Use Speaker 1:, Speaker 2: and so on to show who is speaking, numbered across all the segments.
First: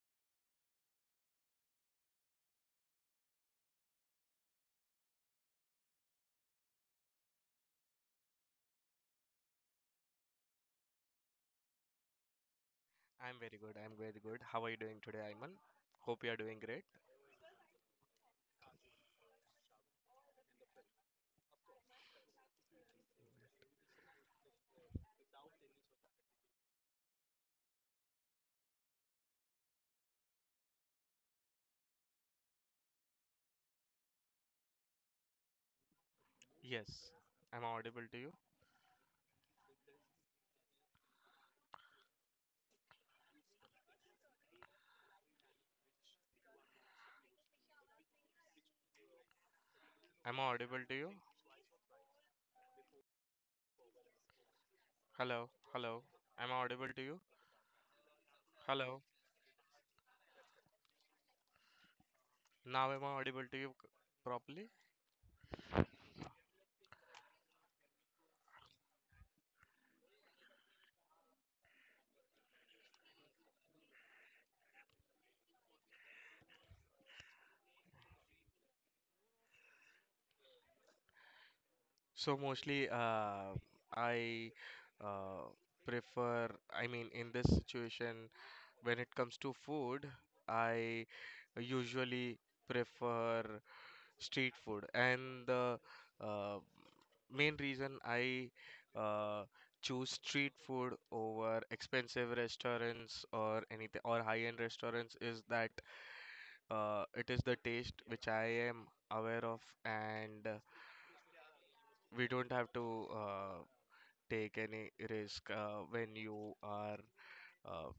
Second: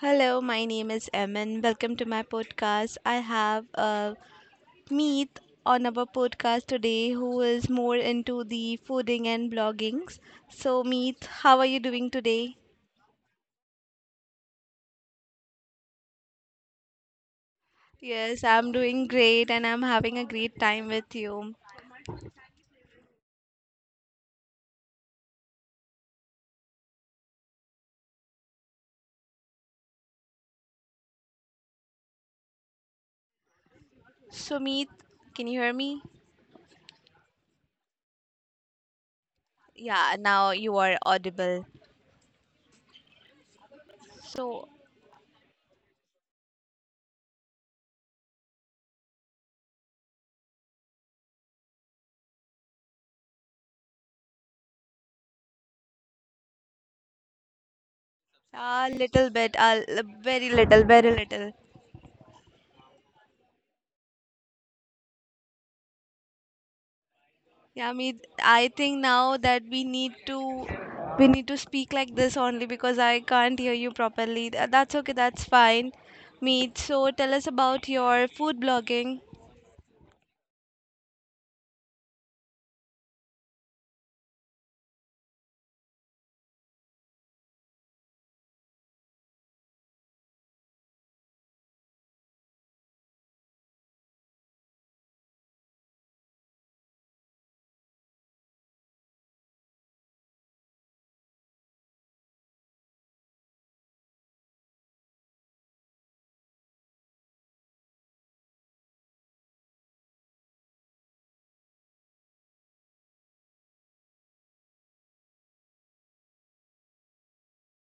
Speaker 1: Hello, my name is Emin. Welcome to my podcast. I have Meet on our podcast today who is more into the fooding and bloggings. So, Meet, how are you doing today?
Speaker 2: I'm very good. I'm very good. How are you doing today, Ayman? Hope you are doing great.
Speaker 1: Yes, I'm doing great and I'm having a great time with you. So, Meet, can you hear me?
Speaker 2: Yes. Am I audible to you?
Speaker 1: Yeah, now you are audible. So,
Speaker 2: Am I audible to you? Hello. Hello. Am I audible to you?
Speaker 1: a
Speaker 2: Hello.
Speaker 1: little bit, very little, very little.
Speaker 2: Now am I audible to you properly?
Speaker 1: Yeah, me. I think now that we need to speak like this only because I can't hear you properly. That's okay. That's fine, Meet. So tell us about your food blogging.
Speaker 2: So mostly, I uh, prefer. I mean, in this situation, when it comes to food, I usually prefer street food, and the uh, main reason I uh, choose street food over expensive restaurants or anything or high-end restaurants is that it is the taste which I am aware of, and we don't have to take any risk when you are uh,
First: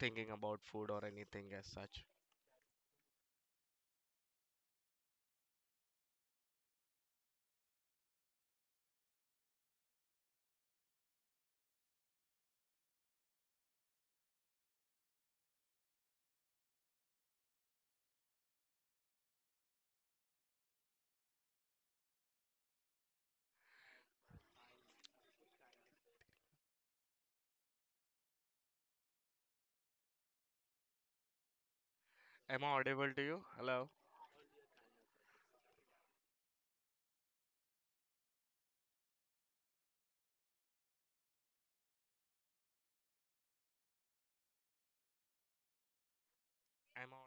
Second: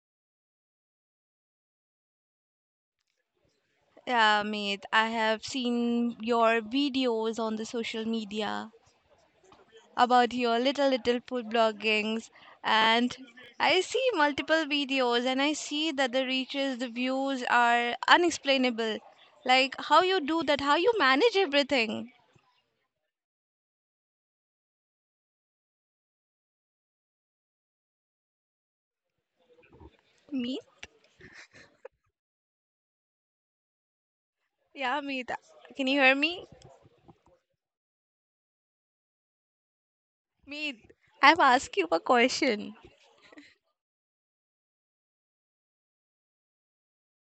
Speaker 2: thinking about food or anything as such.
Speaker 1: Yeah, Meet. I have seen your videos on the social media about your little little food bloggings, and I see multiple videos and I see that the reaches, the views are unexplainable. Like how you do that, how you manage everything, Meet.
Speaker 2: Am I audible to you? Hello?
Speaker 1: Yeah, Meet. Can you hear me? Meet, I've asked you a question.
Speaker 2: Am I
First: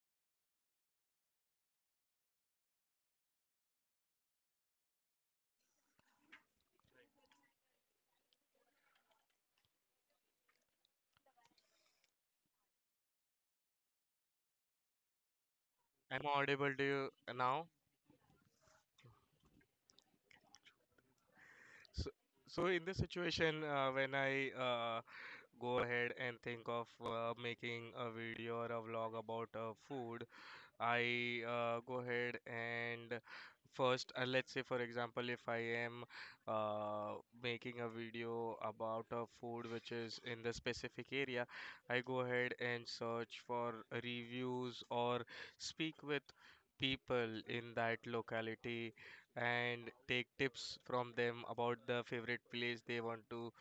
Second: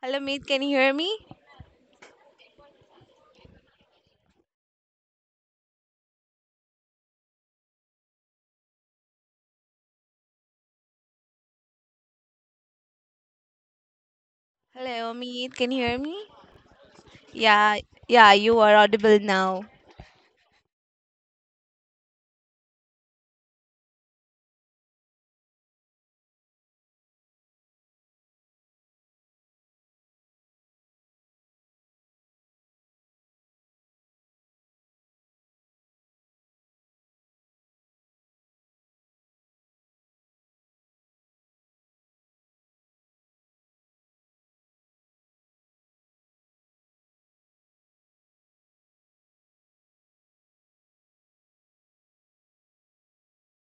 Speaker 1: Hello, Meet. Can you hear me? Hello, Meet. Can you hear me?
Speaker 2: am I audible to you now?
Speaker 1: Yeah, yeah, you are audible now.
Speaker 2: So, so in this situation, when I go ahead and think of making a video or a vlog about food, I go ahead and first, let's say, for example, if I am uh, making a video about a food which is in the specific area, I go ahead and search for reviews or speak with people in that locality and take tips from them about the favorite place they want to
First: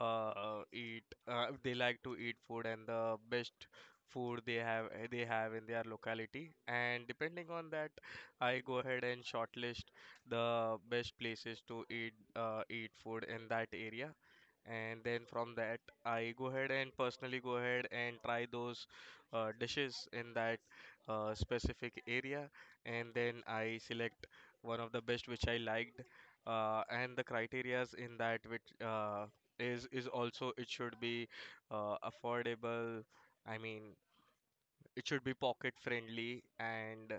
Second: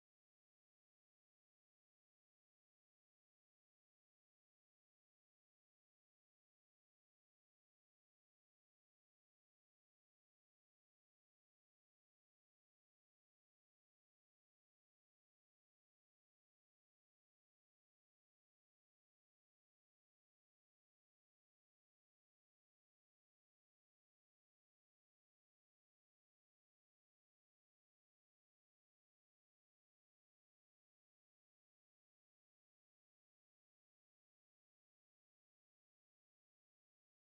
Speaker 2: eat they like to eat food and the best food they have they have in their locality, and depending on that I go ahead and shortlist the best places to eat food in that area, and then from that I go ahead and personally go ahead and try those dishes in that specific area, and then I select one of the best which I liked, and the criterias in that which is also, it should be affordable. I mean, it should be pocket friendly, and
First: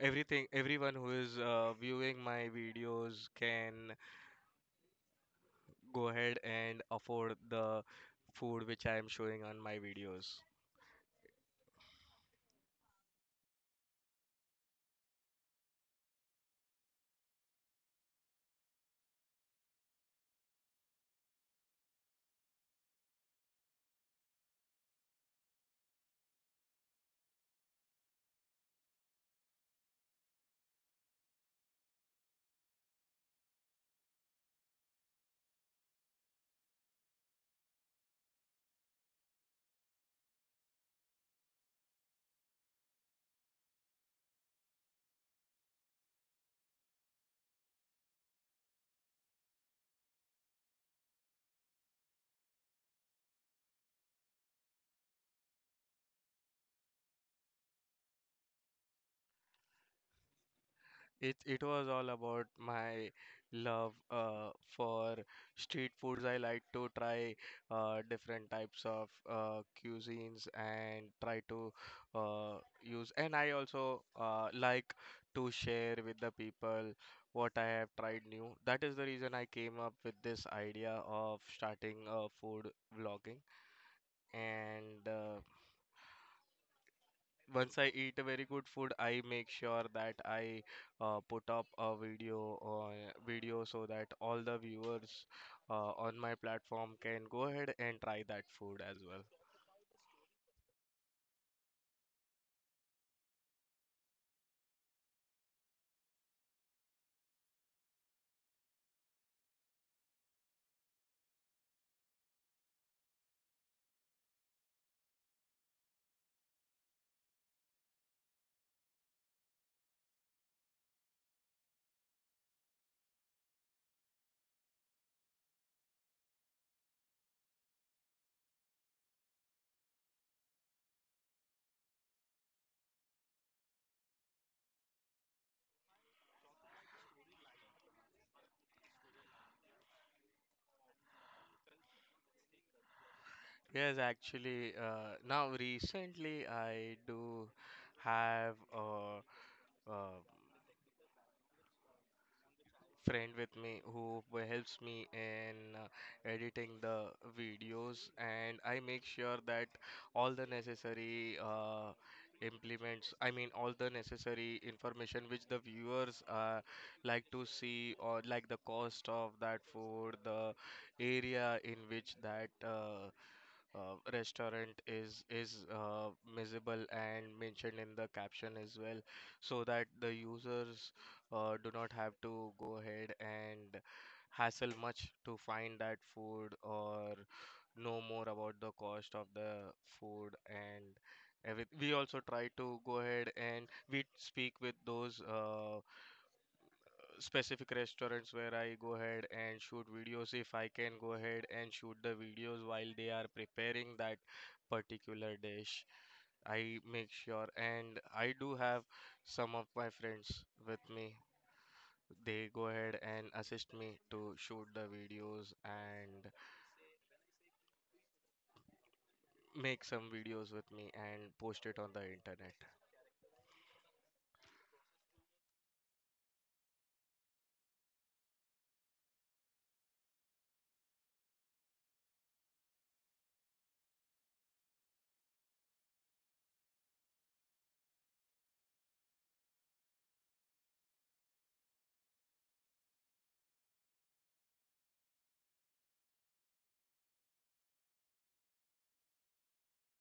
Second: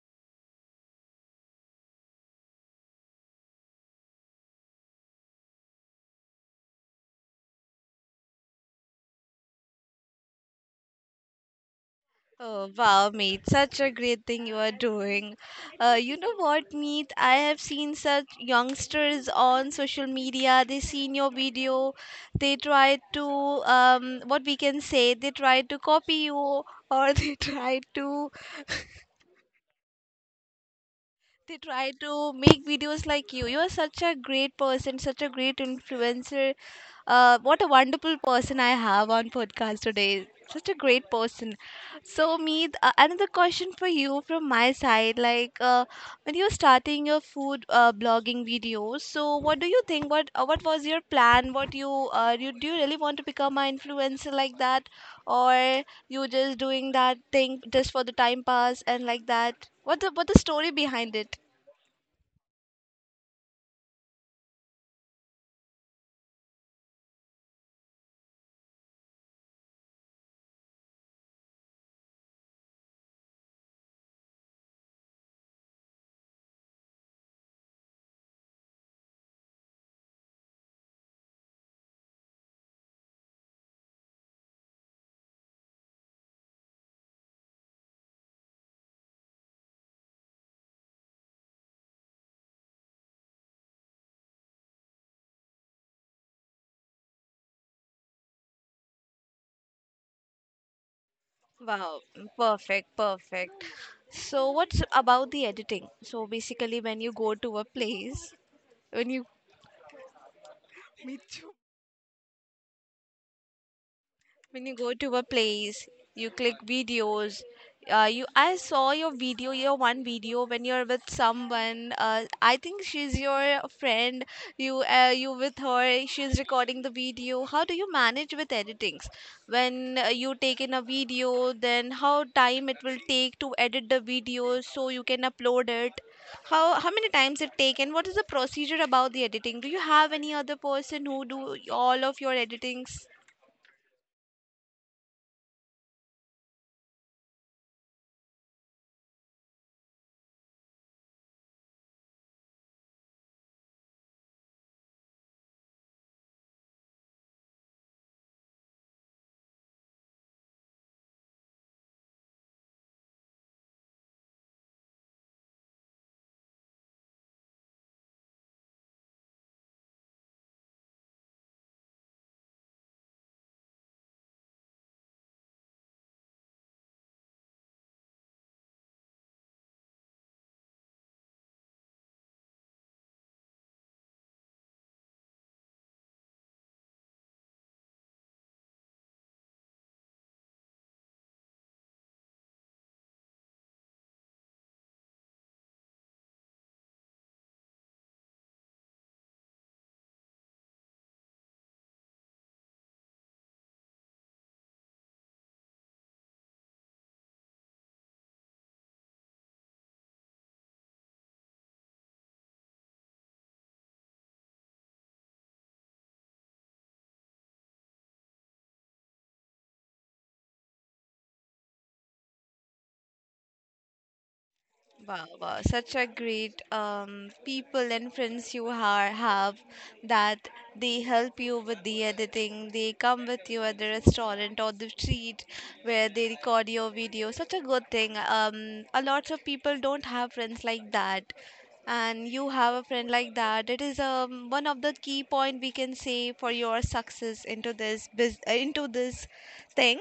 Speaker 2: everything everyone who is viewing my videos can go ahead and afford the food which I am showing on my videos.
Speaker 1: Oh, wow, Meet. Such a great thing you are doing. You know what, Meet? I have seen such youngsters on social media. They seen your video. They try to, what we can say, they try to copy you or they try to make videos like you. You are such a great person, such a great influencer. What a wonderful person I have on podcast today, such a great person. So, Meet, another question for you from my side, like, when you were starting your food blogging videos, so what do you think, what was your plan, what you do, you really want to become an influencer like that, or you just doing that thing just for the time pass and like that, what the story behind
Speaker 2: It
Speaker 1: it?
Speaker 2: was all about my love for street foods. I like to try different types of cuisines and try to use. And I also like to share with the people what I have tried new. That is the reason I came up with this idea of starting a food vlogging. And once I eat a very good food, I make sure that I put up a video so that all the viewers on my platform can go ahead and try that food as well.
Speaker 1: Wow, perfect, perfect. So, what's about the editing? So, basically, when you when you go to a place, you click videos. You I saw your one video when you're with someone. I think she's your friend. You with her, she's recording the video. How do you manage with editings when you take in a video? Then how time it will take to edit the video so you can upload it. How many times it take, and what is the procedure about the editing? Do you have any other person who do all of your editings?
Speaker 2: Yes, actually, now recently I do have uh, friend with me who helps me in editing the videos, and I make sure that all the necessary implements, I mean all the necessary information which the viewers like to see, or like the cost of that food, the area in which that restaurant is visible and mentioned in the caption as well, so that the users do not have to go ahead and hassle much to find that food or know more about the cost of the food and everything. We also try to go ahead and we speak with those specific restaurants where I go ahead and shoot videos if I can go ahead and shoot the videos while they are preparing that particular dish. I make sure, and I do have some of my friends with me. They go ahead and assist me to shoot the videos and make some videos with me and post it on the internet.
Speaker 1: Wow, wow, such a great people and friends you have that they help you with the editing. They come with you at the restaurant or the street where they record your video. Such a good thing. A lot of people don't have friends like that, and you have a friend like that. It is one of the key point we can say for your success into this thing.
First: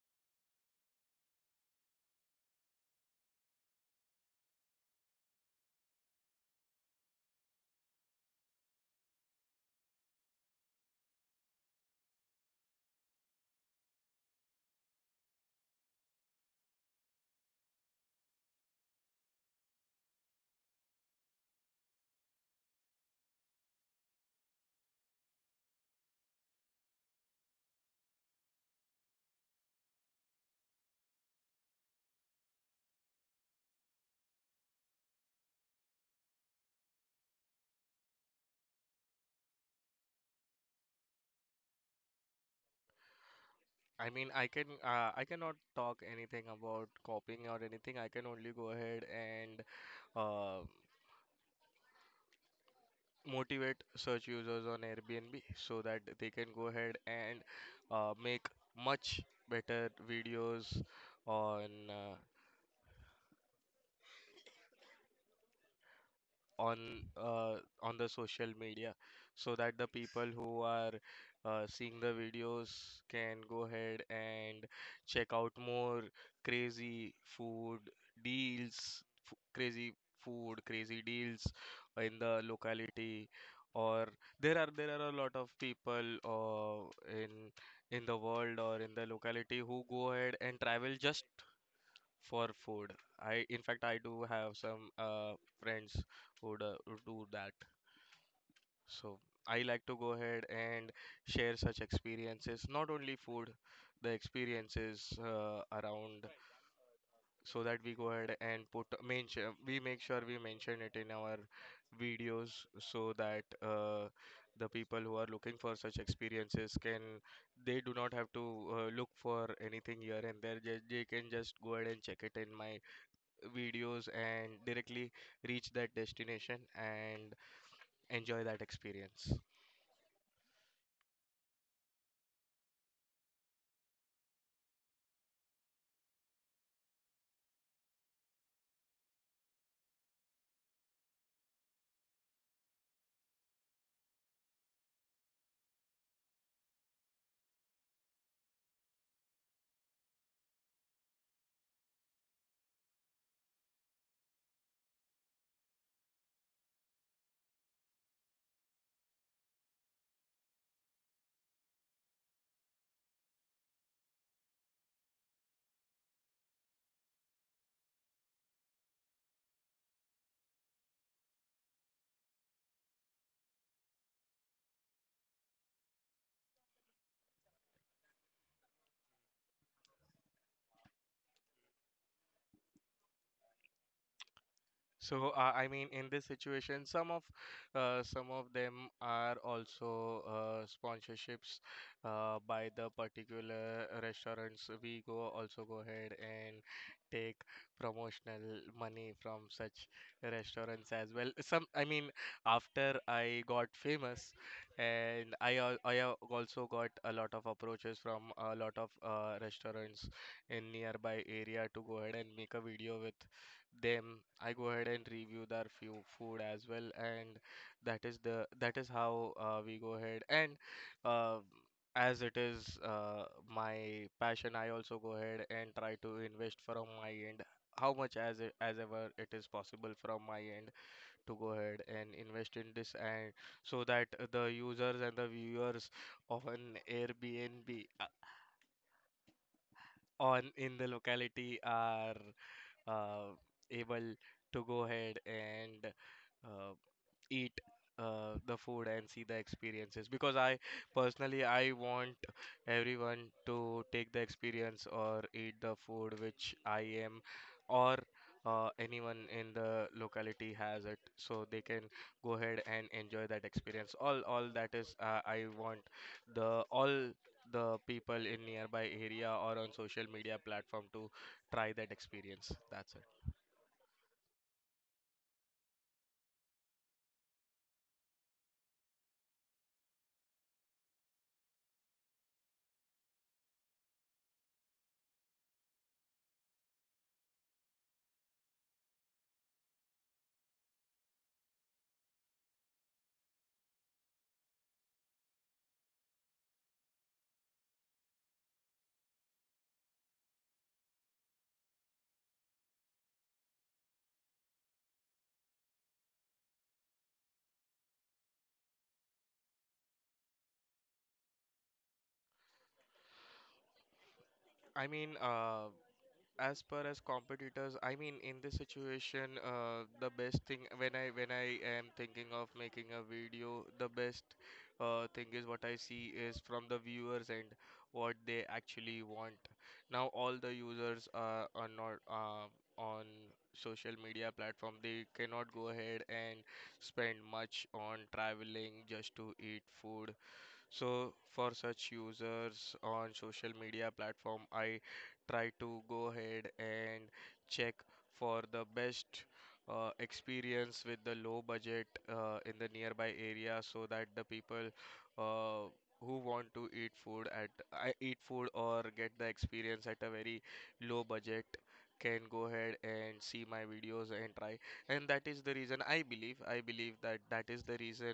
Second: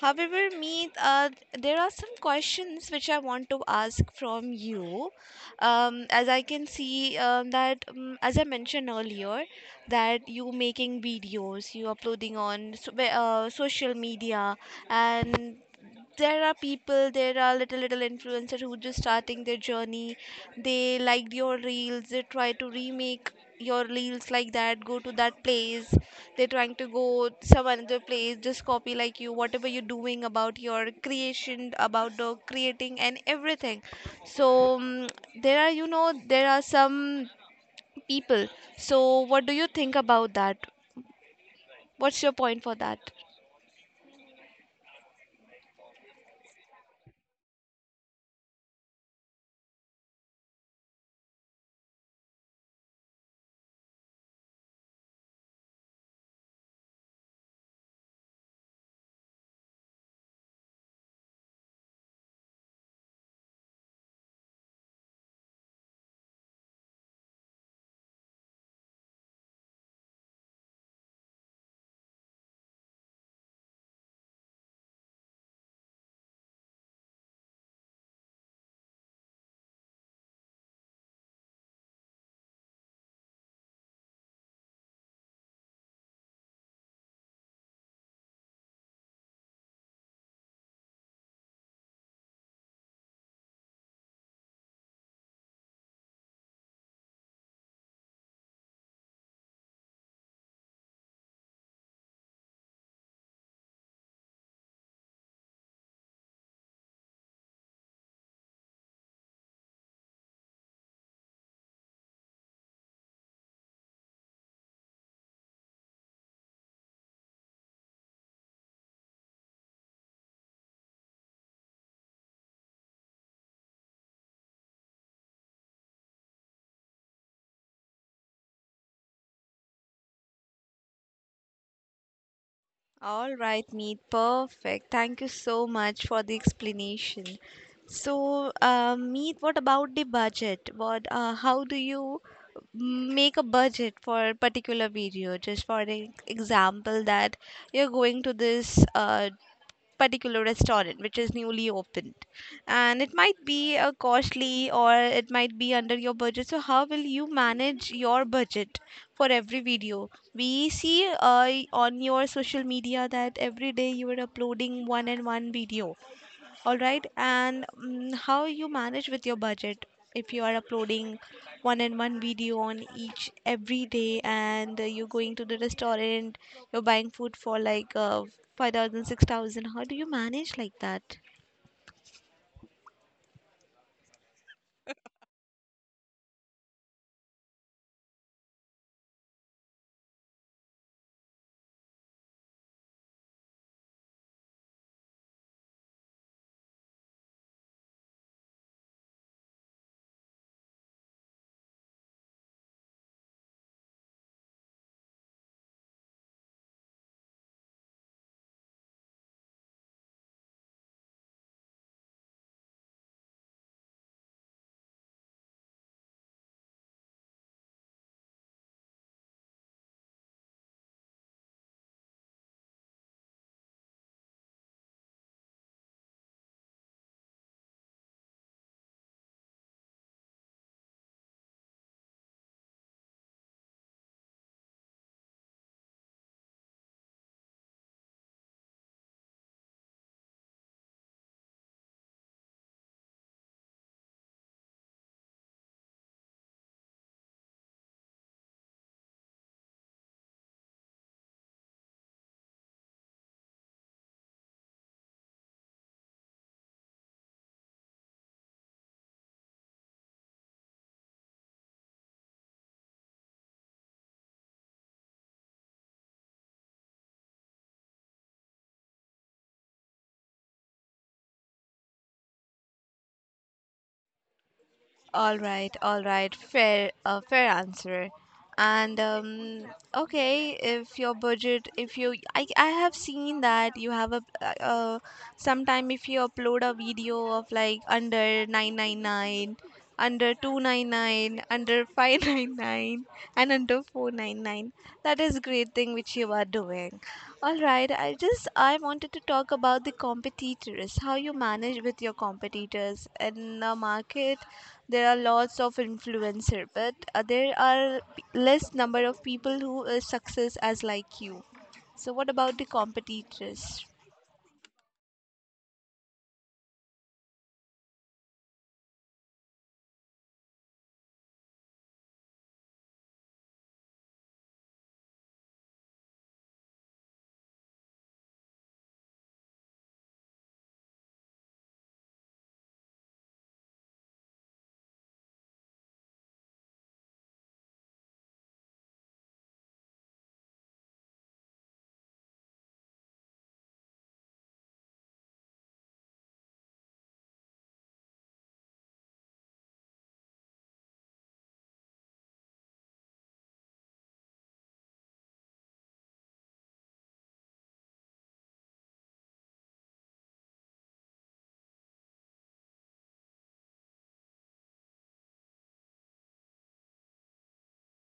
Speaker 1: However, Meet, there are some questions which I want to ask from you. As I can see, that, as I mentioned earlier, that you making videos, you uploading on social media, and there are people, there are little little influencers who just starting their journey. They liked your reels, they try to remake your reels like that, go to that place, they're trying to go some another place, just copy like you whatever you're doing about your creation, about the creating and everything. So there are some people. So what do you think about that? What's your point for that?
Speaker 2: I mean, I can I cannot talk anything about copying or anything. I can only go ahead and uh, motivate search users on Airbnb so that they can go ahead and make much better videos on uh, on uh, on the social media, so that the people who are seeing the videos can go ahead and check out more crazy food deals crazy food crazy deals in the locality. Or there are a lot of people in the world or in the locality who go ahead and travel just for food. I, in fact, I do have some friends who do that. So I like to go ahead and share such experiences, not only food, the experiences around, so that we go ahead and put mention we make sure we mention it in our videos, so that the people who are looking for such experiences can, they do not have to look for anything here and there. They can just go ahead and check it in my videos and directly reach that destination and enjoy that experience.
Speaker 1: All right, Meet. Perfect. Thank you so much for the explanation. So, Meet, what about the budget? What, how do you make a budget for a particular video? Just for an example, that you're going to this particular restaurant which is newly opened, and it might be a costly or it might be under your budget. So how will you manage your budget for every video we see on your social media, that every day you are uploading one and one video? All right, and how you manage with your budget if you are uploading one and one video on each every day and you're going to the restaurant, you're buying food for like 5,000. How do you manage like that?
Speaker 2: So, I mean, in this situation, some of them are also sponsorships by the particular restaurants. We go also go ahead and take promotional money from such restaurants as well. Some, I mean, after I got famous, and also got a lot of approaches from a lot of restaurants in nearby area to go ahead and make a video with them. I go ahead and review their few food as well, and that is how we go ahead and uh, as it is my passion, I also go ahead and try to invest from my end, how much as as ever it is possible from my end to go ahead and invest in this, and so that the users and the viewers of an Airbnb on in the locality are uh, able to go ahead and uh, eat the food and see the experiences, because I personally I want everyone to take the experience or eat the food which I am, or anyone in the locality has it, so they can go ahead and enjoy that experience. All that is, I want the all the people in nearby area or on social media platform to try that experience, that's it.
Speaker 1: All right, fair answer. And okay, if your budget, if you, I have seen that you have sometime, if you upload a video of like under 999, under 299, under 599, and under 499, that is great thing which you are doing. All right, I wanted to talk about the competitors, how you manage with your competitors in the market. There are lots of influencer, but there are less number of people who is success as like you. So what about the competitors?
Speaker 2: I mean, as per as competitors, I mean, in this situation, the best thing when I am thinking of making a video, the best thing is what I see is from the viewers and what they actually want. Now, all the users are not on social media platform. They cannot go ahead and spend much on traveling just to eat food. So for such users on social media platform, I try to go ahead and check for the best experience with the low budget in the nearby area, so that the people uh, who want to eat food at I eat food or get the experience at a very low budget can go ahead and see my videos and try. And that is the reason I believe that that is the reason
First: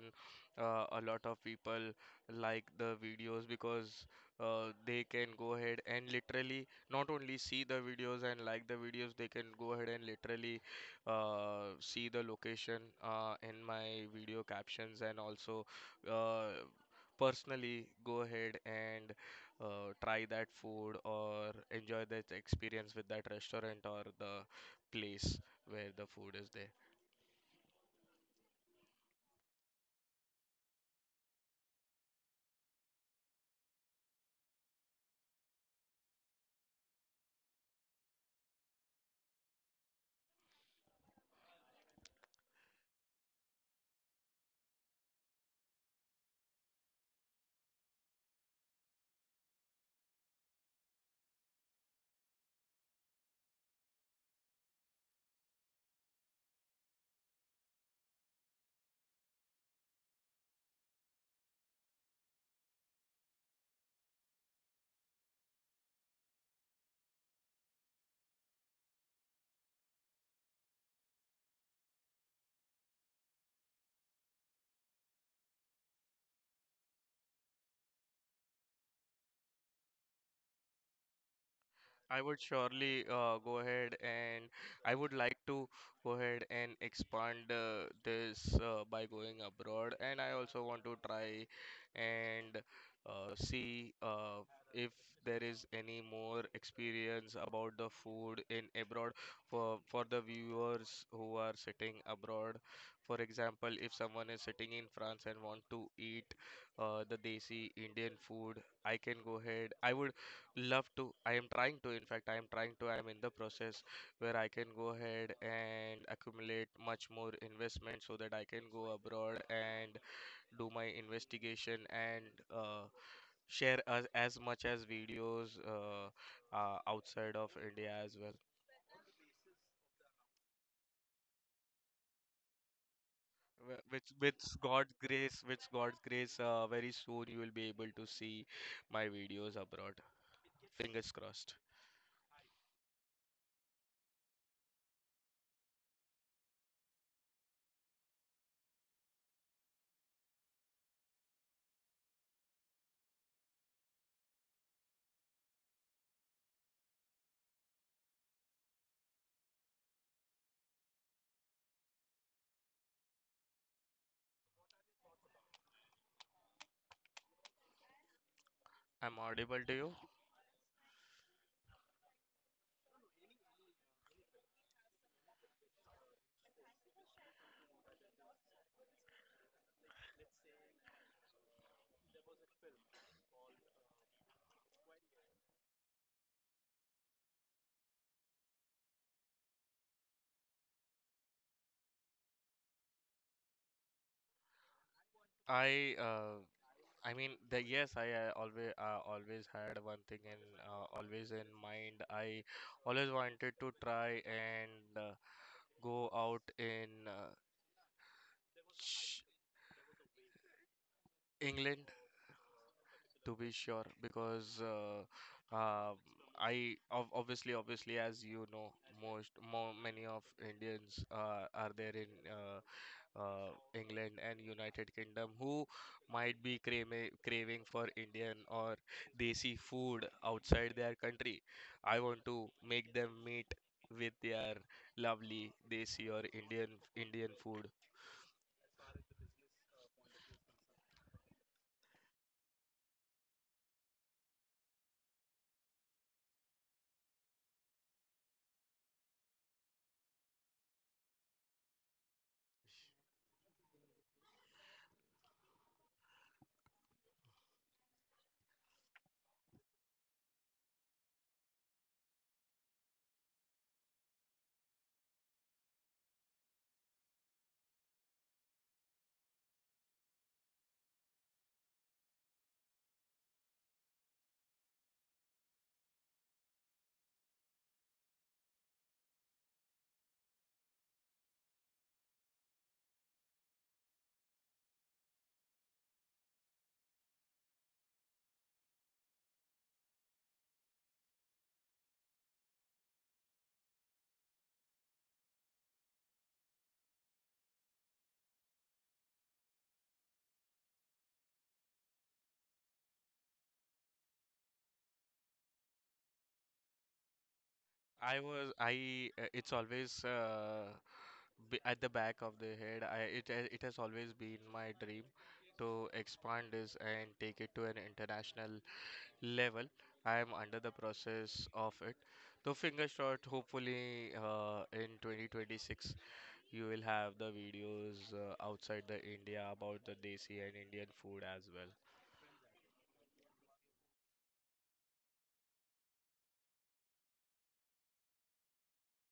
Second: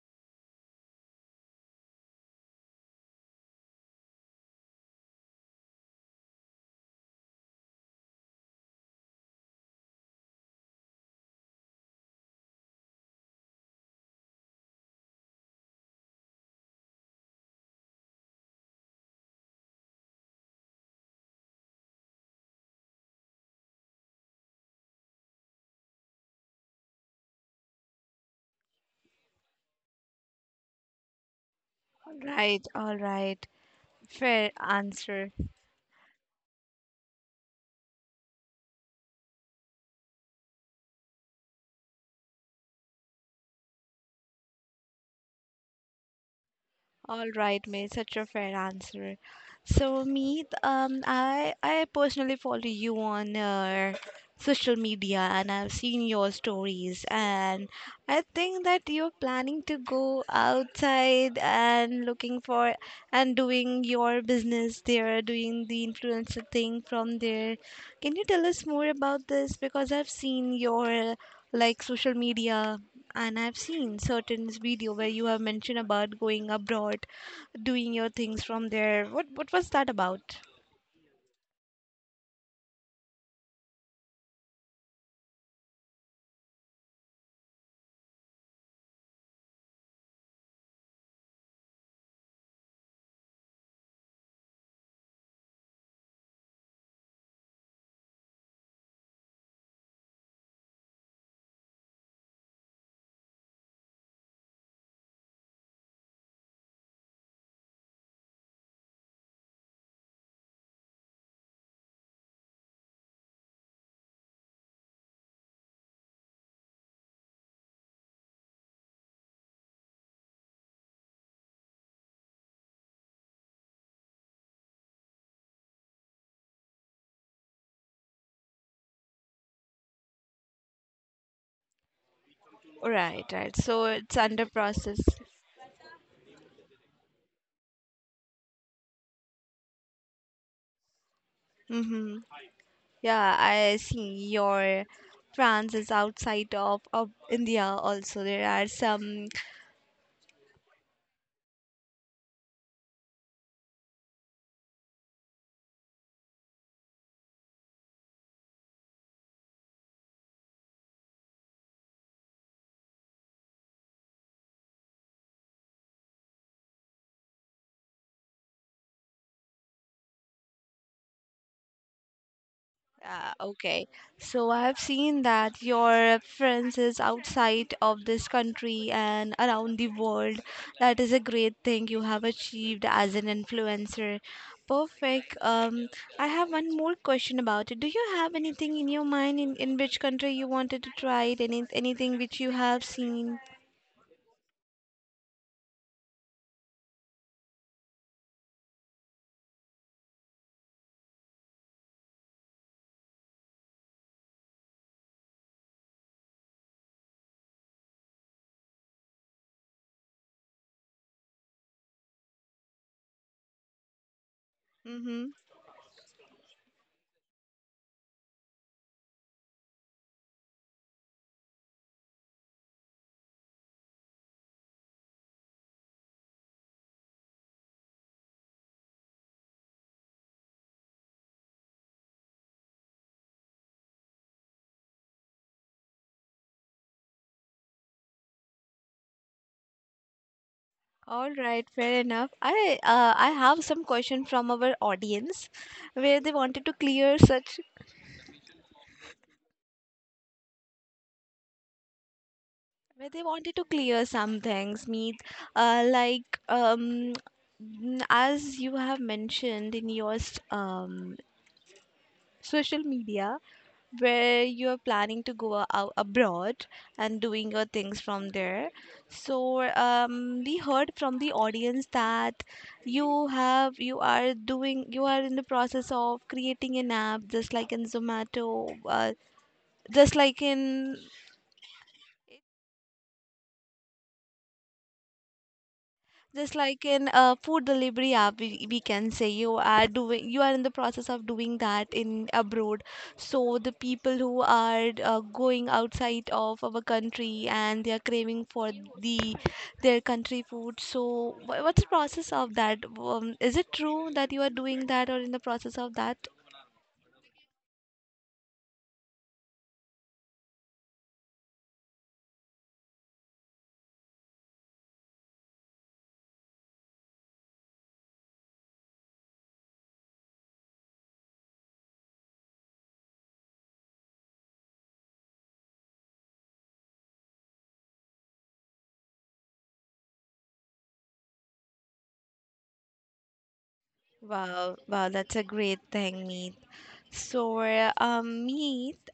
Speaker 2: a lot of people like the videos, because they can go ahead and literally not only see the videos and like the videos, they can go ahead and literally see the location in my video captions and also uh, personally go ahead and try that food or enjoy that experience with that restaurant or the place where the food is there.
Speaker 1: All right, all right. Fair answer. All right, mate, such a fair answer. So, Meet, I personally follow you on social media, and I've seen your stories, and I think that you're planning to go outside and looking for and doing your business there, doing the influencer thing from there. Can you tell us more about this? Because I've seen your like social media, and I've seen certain video where you have mentioned about going abroad, doing your things from there. What was that about?
Speaker 2: I would surely go ahead and I would like to go ahead and expand this by going abroad. And I also want to try and see if there is any more experience about the food in abroad for the viewers who are sitting abroad. For example, if someone is sitting in France and want to eat the desi Indian food, I can go ahead. I would love to. I am trying to in fact I am trying to I am in the process where I can go ahead and accumulate much more investment, so that I can go abroad and do my investigation, and uh, share as much as videos outside of India as well.
Speaker 1: Right, right. So
Speaker 2: Which,
Speaker 1: it's under
Speaker 2: with god's
Speaker 1: process.
Speaker 2: grace with god's grace uh, very soon you will be able to see my videos abroad, fingers crossed.
Speaker 1: Mm-hmm. Yeah, I see your France is outside of India also. There are some.
Speaker 2: I'm audible to you.
Speaker 1: Okay, so I have seen that your friends is outside of this country and around the world. That is a great thing you have achieved as an influencer. Perfect. I have one more question about it. Do you have anything in your mind in which country you wanted to try it? Anything which you have seen?
Speaker 2: i uh, I mean, the yes, I always had one thing and always in mind. I always wanted to try and go out in ch- England, to be sure, because
Speaker 1: Mm-hmm.
Speaker 2: um I ob obviously, obviously, as you know, most more many of Indians are there in England and United Kingdom, who might be craving for Indian or desi food outside their country. I want to make them meet with their lovely desi or Indian food.
Speaker 1: All right, fair enough. I have some question from our audience where they wanted to clear such where they wanted to clear some things, Meet, like, as you have mentioned in your social media, where you are planning to go out abroad and doing your things from there. So we heard from the audience that you have you are doing you are in the process of creating an app just like in Zomato, just like in just like in a food delivery app. We can say you are doing, you are in the process of doing that in abroad. So the people who are going outside of our country and they are craving for the their country food. So what's the process of that? Is it true that you are doing that or in the process of that?
Speaker 2: I was I It's always at the back of the head. It has always been my dream to expand this and take it to an international level. I am under the process of it. So fingers crossed. Hopefully, in 2026, you will have the videos outside the India about the desi and Indian food as well.
Speaker 1: Wow, wow, that's a great thing, Meet. So, Meet,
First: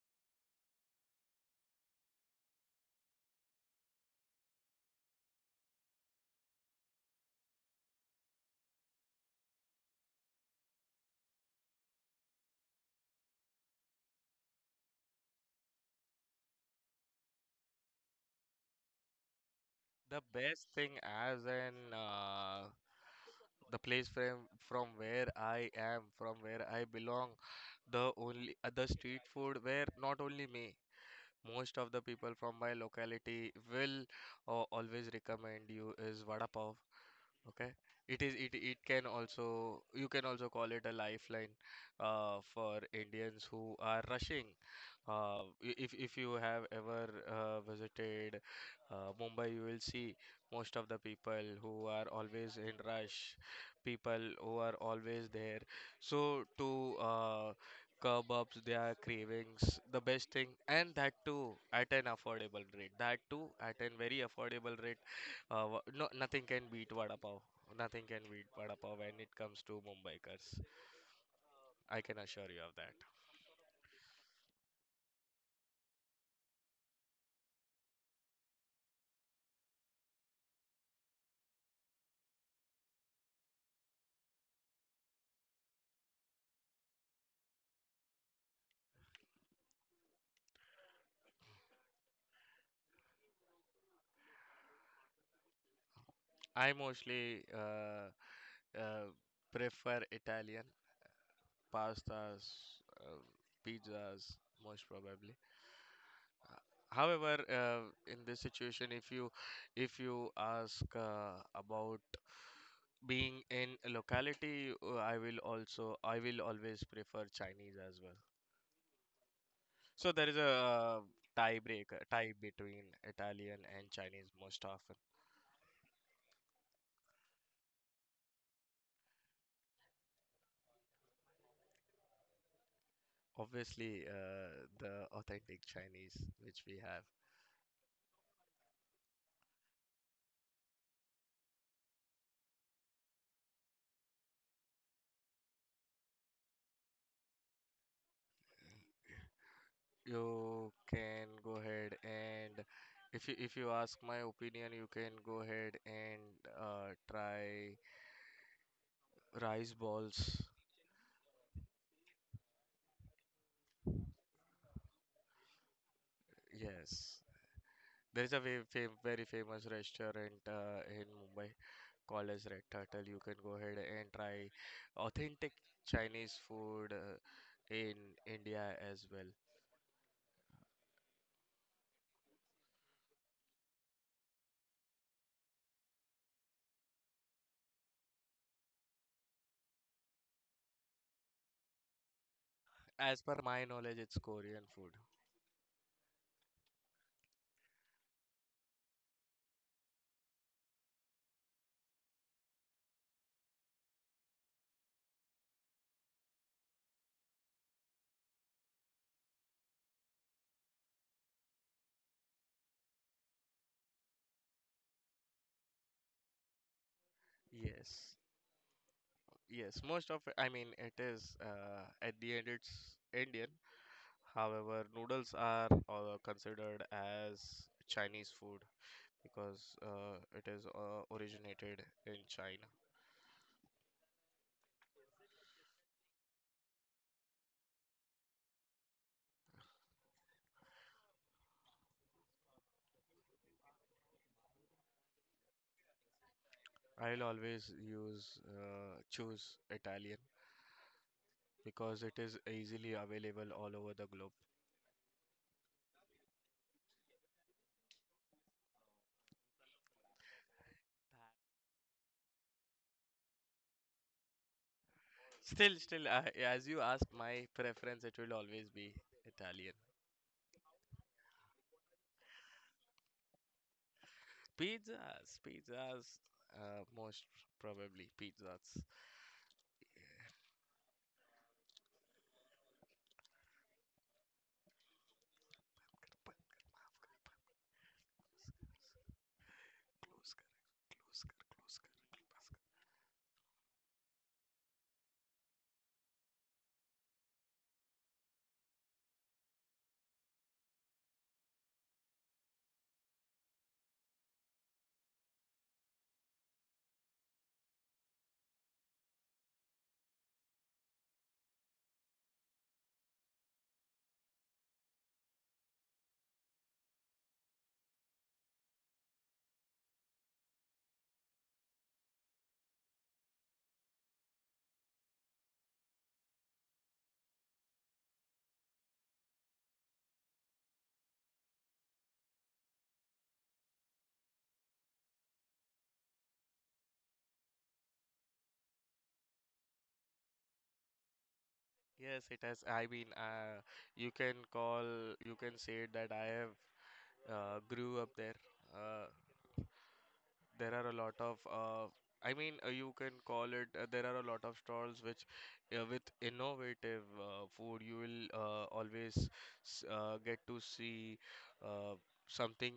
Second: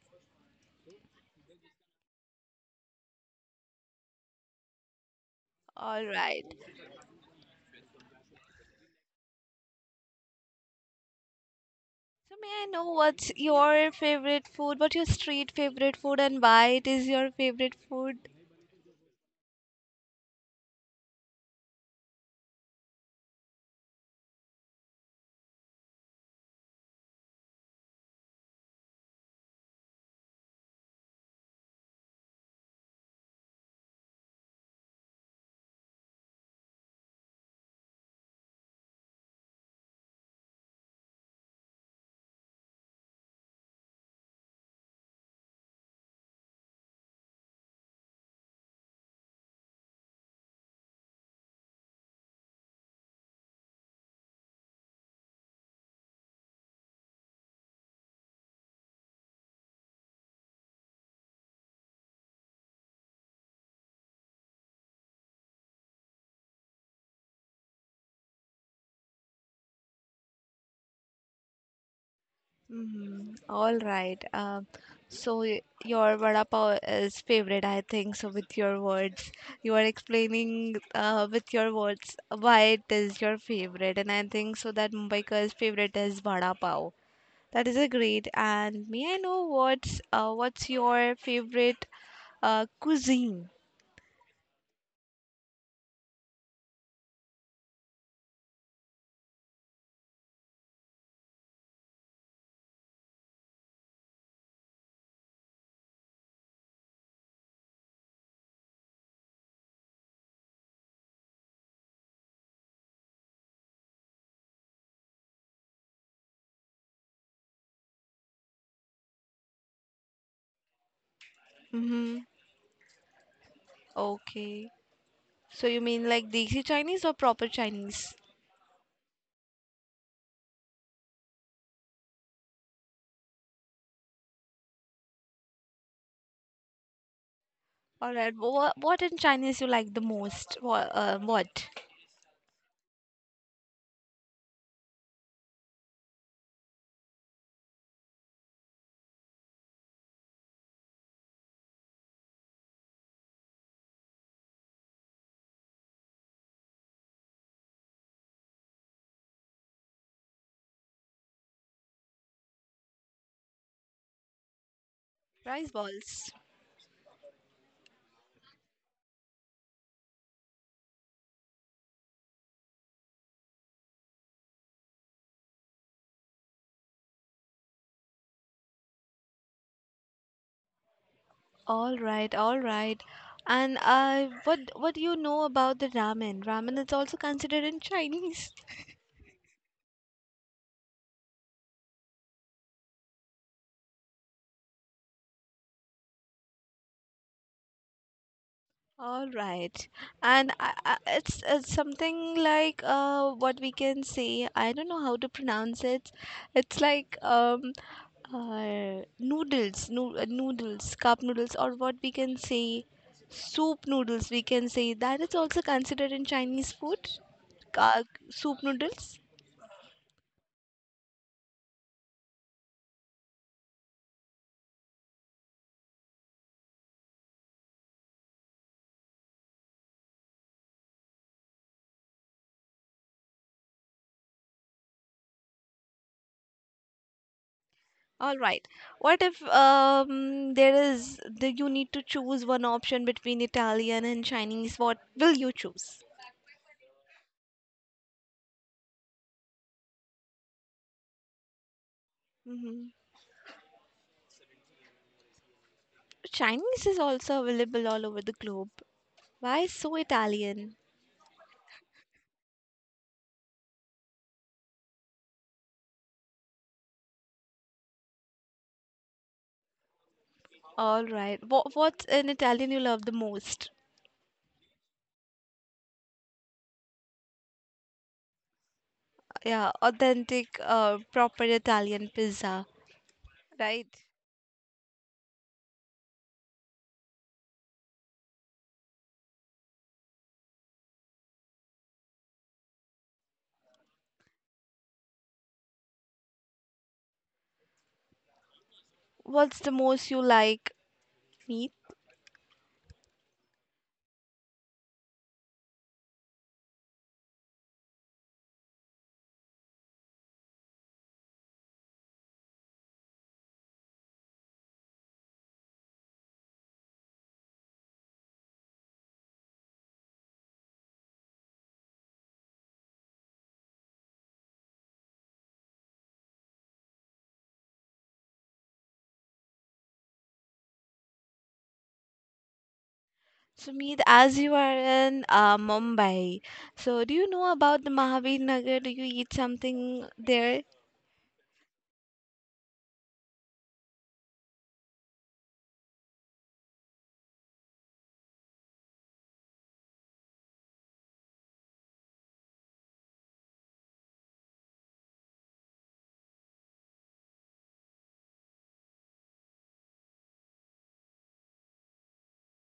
Speaker 1: all right. So may I know what's your favorite food? What's your street favorite food and why it is your favorite food?
Speaker 2: The best thing as an the place from where I am, from where I belong, the only the street food where not only me, most of the people from my locality will always recommend you is vada pav. Okay. It it can also you can also call it a lifeline for Indians who are rushing if you have ever visited Mumbai, you will see most of the people who are always in rush, people who are always there. So to curb up their cravings, the best thing, and that too at an affordable rate. That too at an very affordable rate. No, nothing can beat vada pav. Nothing can beat vada pav when it comes to Mumbaikars. I can assure you of that.
Speaker 1: Mm-hmm. All right. So your vada pav is favorite, I think. So with your words, you are explaining with your words why it is your favorite, and I think so that Mumbaiker's favorite is vada pav. That is a great. And may I know what's your favorite cuisine?
Speaker 2: I mostly uh, prefer Italian pastas, pizzas, most probably. However, in this situation, if you ask about being in a locality, I will always prefer Chinese as well. So there is a
Speaker 1: Mm-hmm.
Speaker 2: tie between Italian and Chinese most
Speaker 1: Okay.
Speaker 2: often.
Speaker 1: So you mean like Desi Chinese or proper Chinese?
Speaker 2: Obviously, the authentic Chinese which we have.
Speaker 1: All right. What in Chinese you like the most? What? What?
Speaker 2: You can go ahead and if you ask my opinion, you can go ahead and try rice balls.
Speaker 1: Rice balls.
Speaker 2: Yes, there is a very famous restaurant in Mumbai called as Red Turtle. You can go ahead and try authentic Chinese food in India as well.
Speaker 1: All right. All right. And what do you know about the ramen? Ramen is also considered in Chinese.
Speaker 2: As per my knowledge, it's Korean food.
Speaker 1: All right, and it's something like what we can say. I don't know how to pronounce it. It's like noodles, no, noodles, cup noodles, or what we can say soup noodles. We can say that is also considered in Chinese food. Uh,
Speaker 2: Yes,
Speaker 1: Soup noodles.
Speaker 2: yes, most of it, I mean, it is at the end, it's Indian. However, noodles are considered as Chinese food because it is originated in China.
Speaker 1: All right. What if there is you need to choose one option between Italian and Chinese? What will you choose?
Speaker 2: I'll always use choose Italian because it is
Speaker 1: Mm-hmm.
Speaker 2: easily available all over the globe.
Speaker 1: Chinese is also available all over the globe. Why so Italian?
Speaker 2: Still, I, as you asked, my preference it will always be Italian.
Speaker 1: All right. What's in Italian you love the most?
Speaker 2: Pizzas, pizzas, most probably pizzas.
Speaker 1: Yeah, authentic, proper Italian pizza. Right. What's the most you like? Meat. So meat, as you are in Mumbai, so do you know about the Mahabir Nagar? Do you eat something there?
Speaker 2: Yes, it has. I mean, you can call, you can say that I have grew up there. Uh, there are a lot of, I mean, you can call it. There are a lot of stalls which, with innovative food, you will always get to see uh, something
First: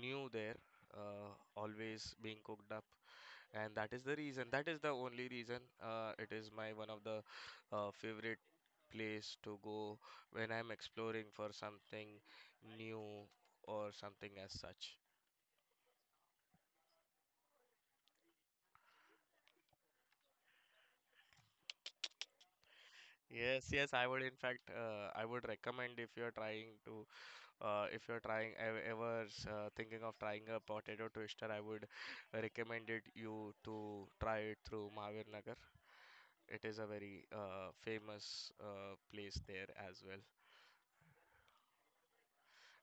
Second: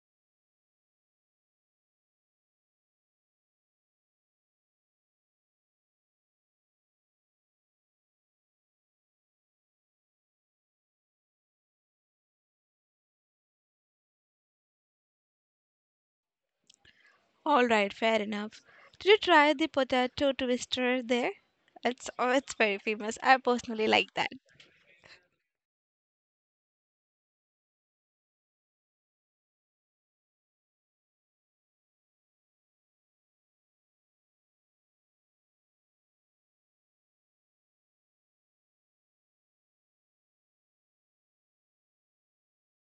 Speaker 2: new there. Uh, always being cooked up, and that is the reason. That is the only reason. It is my one of the favorite place to go when I'm exploring for something new or something as such.
Speaker 1: All right, fair enough. Did you try the potato twister there? It's very famous. I
Speaker 2: Yes,
Speaker 1: personally
Speaker 2: yes, I
Speaker 1: like
Speaker 2: would
Speaker 1: that.
Speaker 2: in fact I would recommend if you're trying to if you're trying ev- ever s- thinking of trying a potato twister, I would recommend it you to try it through Mahavir Nagar. It is a very famous place there as well.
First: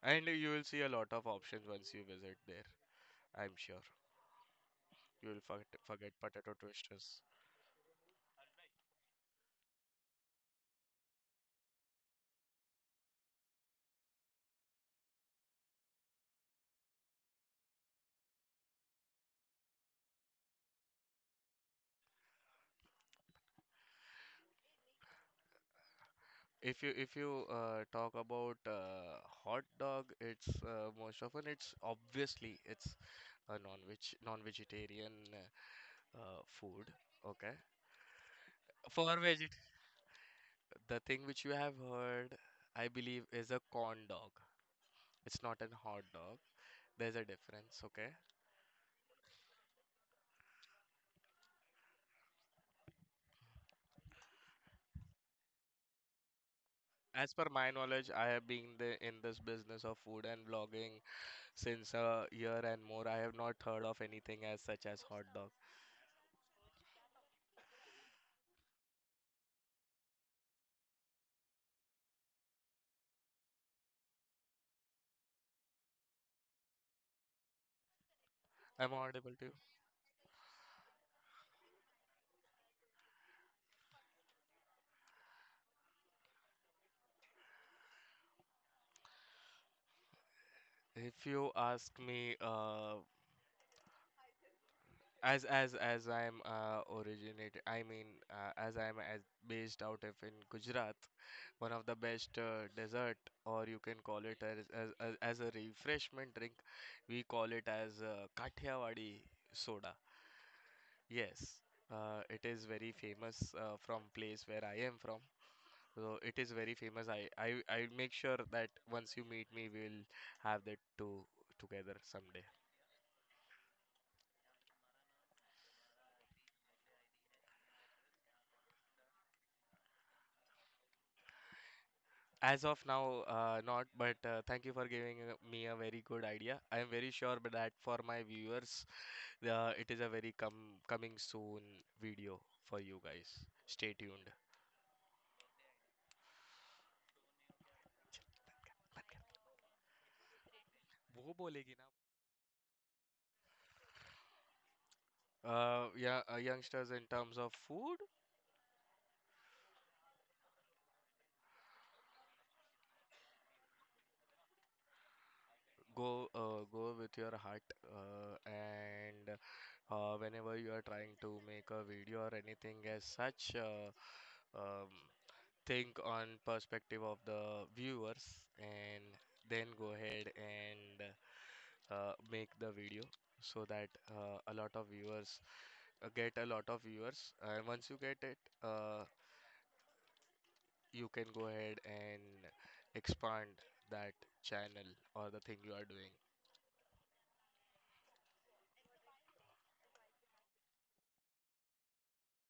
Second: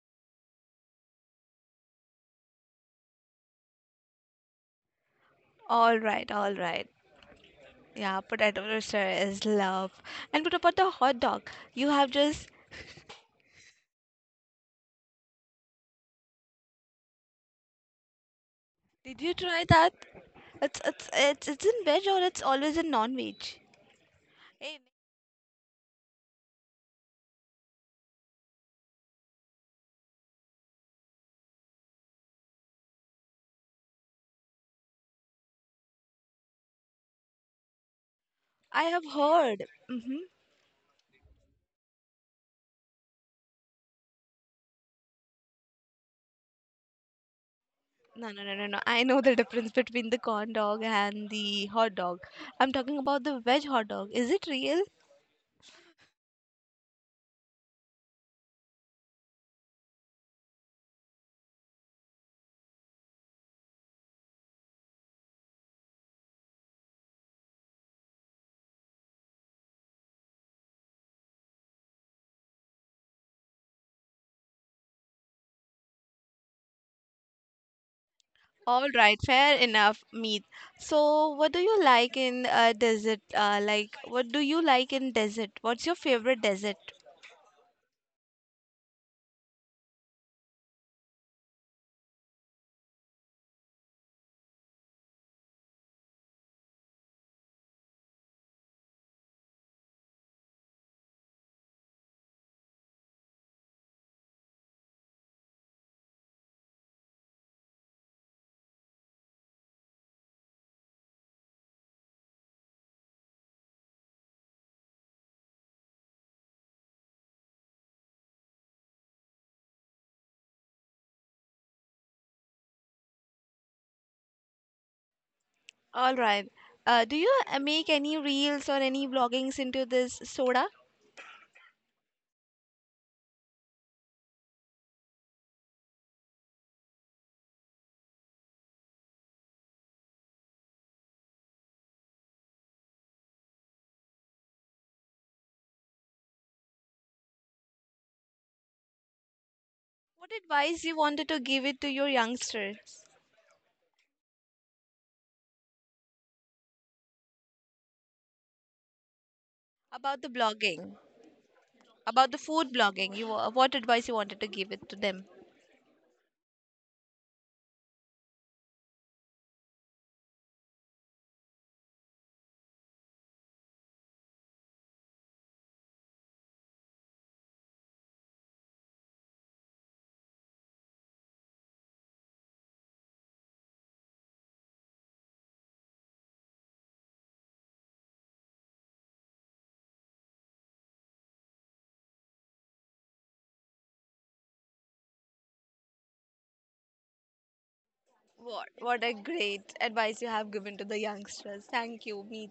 Speaker 2: And you will see a lot of options once you visit there, I'm sure. You will forget,
Speaker 1: All
Speaker 2: forget
Speaker 1: right,
Speaker 2: potato
Speaker 1: all right.
Speaker 2: twisters.
Speaker 1: Yeah, potato roaster is love. And what about the hot dog? You have just Did you try that? It's in veg or it's always in non-veg. Hey,
Speaker 2: If you talk about hot dog, it's most often it's obviously it's a non-vegetarian food. Okay.
Speaker 1: I have
Speaker 2: For veget
Speaker 1: heard. Mm-hmm.
Speaker 2: the thing which you have heard, I believe, is a corn dog. It's not a hot dog. There's a difference. Okay,
Speaker 1: No, no, no, no, no. I know the difference between the corn dog and the hot dog. I'm talking about the veg hot dog. Is it real?
Speaker 2: as per my knowledge, I have been the, in this business of food and vlogging since a year and more. I have not heard of anything as such as hot dog.
Speaker 1: All
Speaker 2: Am I
Speaker 1: right,
Speaker 2: audible to
Speaker 1: fair enough, Meet. So, what do you like in desert? Like, what do you like in desert? What's your favorite desert?
Speaker 2: you? If you ask me, as I'm originated, I mean, as I'm as based out of in Gujarat, one of the best dessert, or you can call it as a refreshment drink, we call it as Kathiawadi soda. Yes, it is very famous from place where I am from. So it is very famous. I'll make sure that once you meet me, we'll have that too together someday.
Speaker 1: All right. Do you make any reels or any vloggings into this soda?
Speaker 2: As of now, not, but thank you for giving me a very good idea. I am very sure that for my viewers, it is a very com coming soon video for you guys. Stay tuned.
Speaker 1: What advice you wanted to give it to your youngsters
Speaker 2: Yeah, youngsters, in terms of food,
Speaker 1: about the blogging, about the food blogging? What advice you wanted to give it to them?
Speaker 2: go with your heart. And whenever you are trying to make a video or anything as such, um, think on perspective of the viewers and then go ahead and make the video so that a lot of viewers get a lot of viewers and once you get it uh, you can go ahead and expand that channel or the thing you are doing
Speaker 1: What a great advice you have given to the youngsters. Thank you, Meet.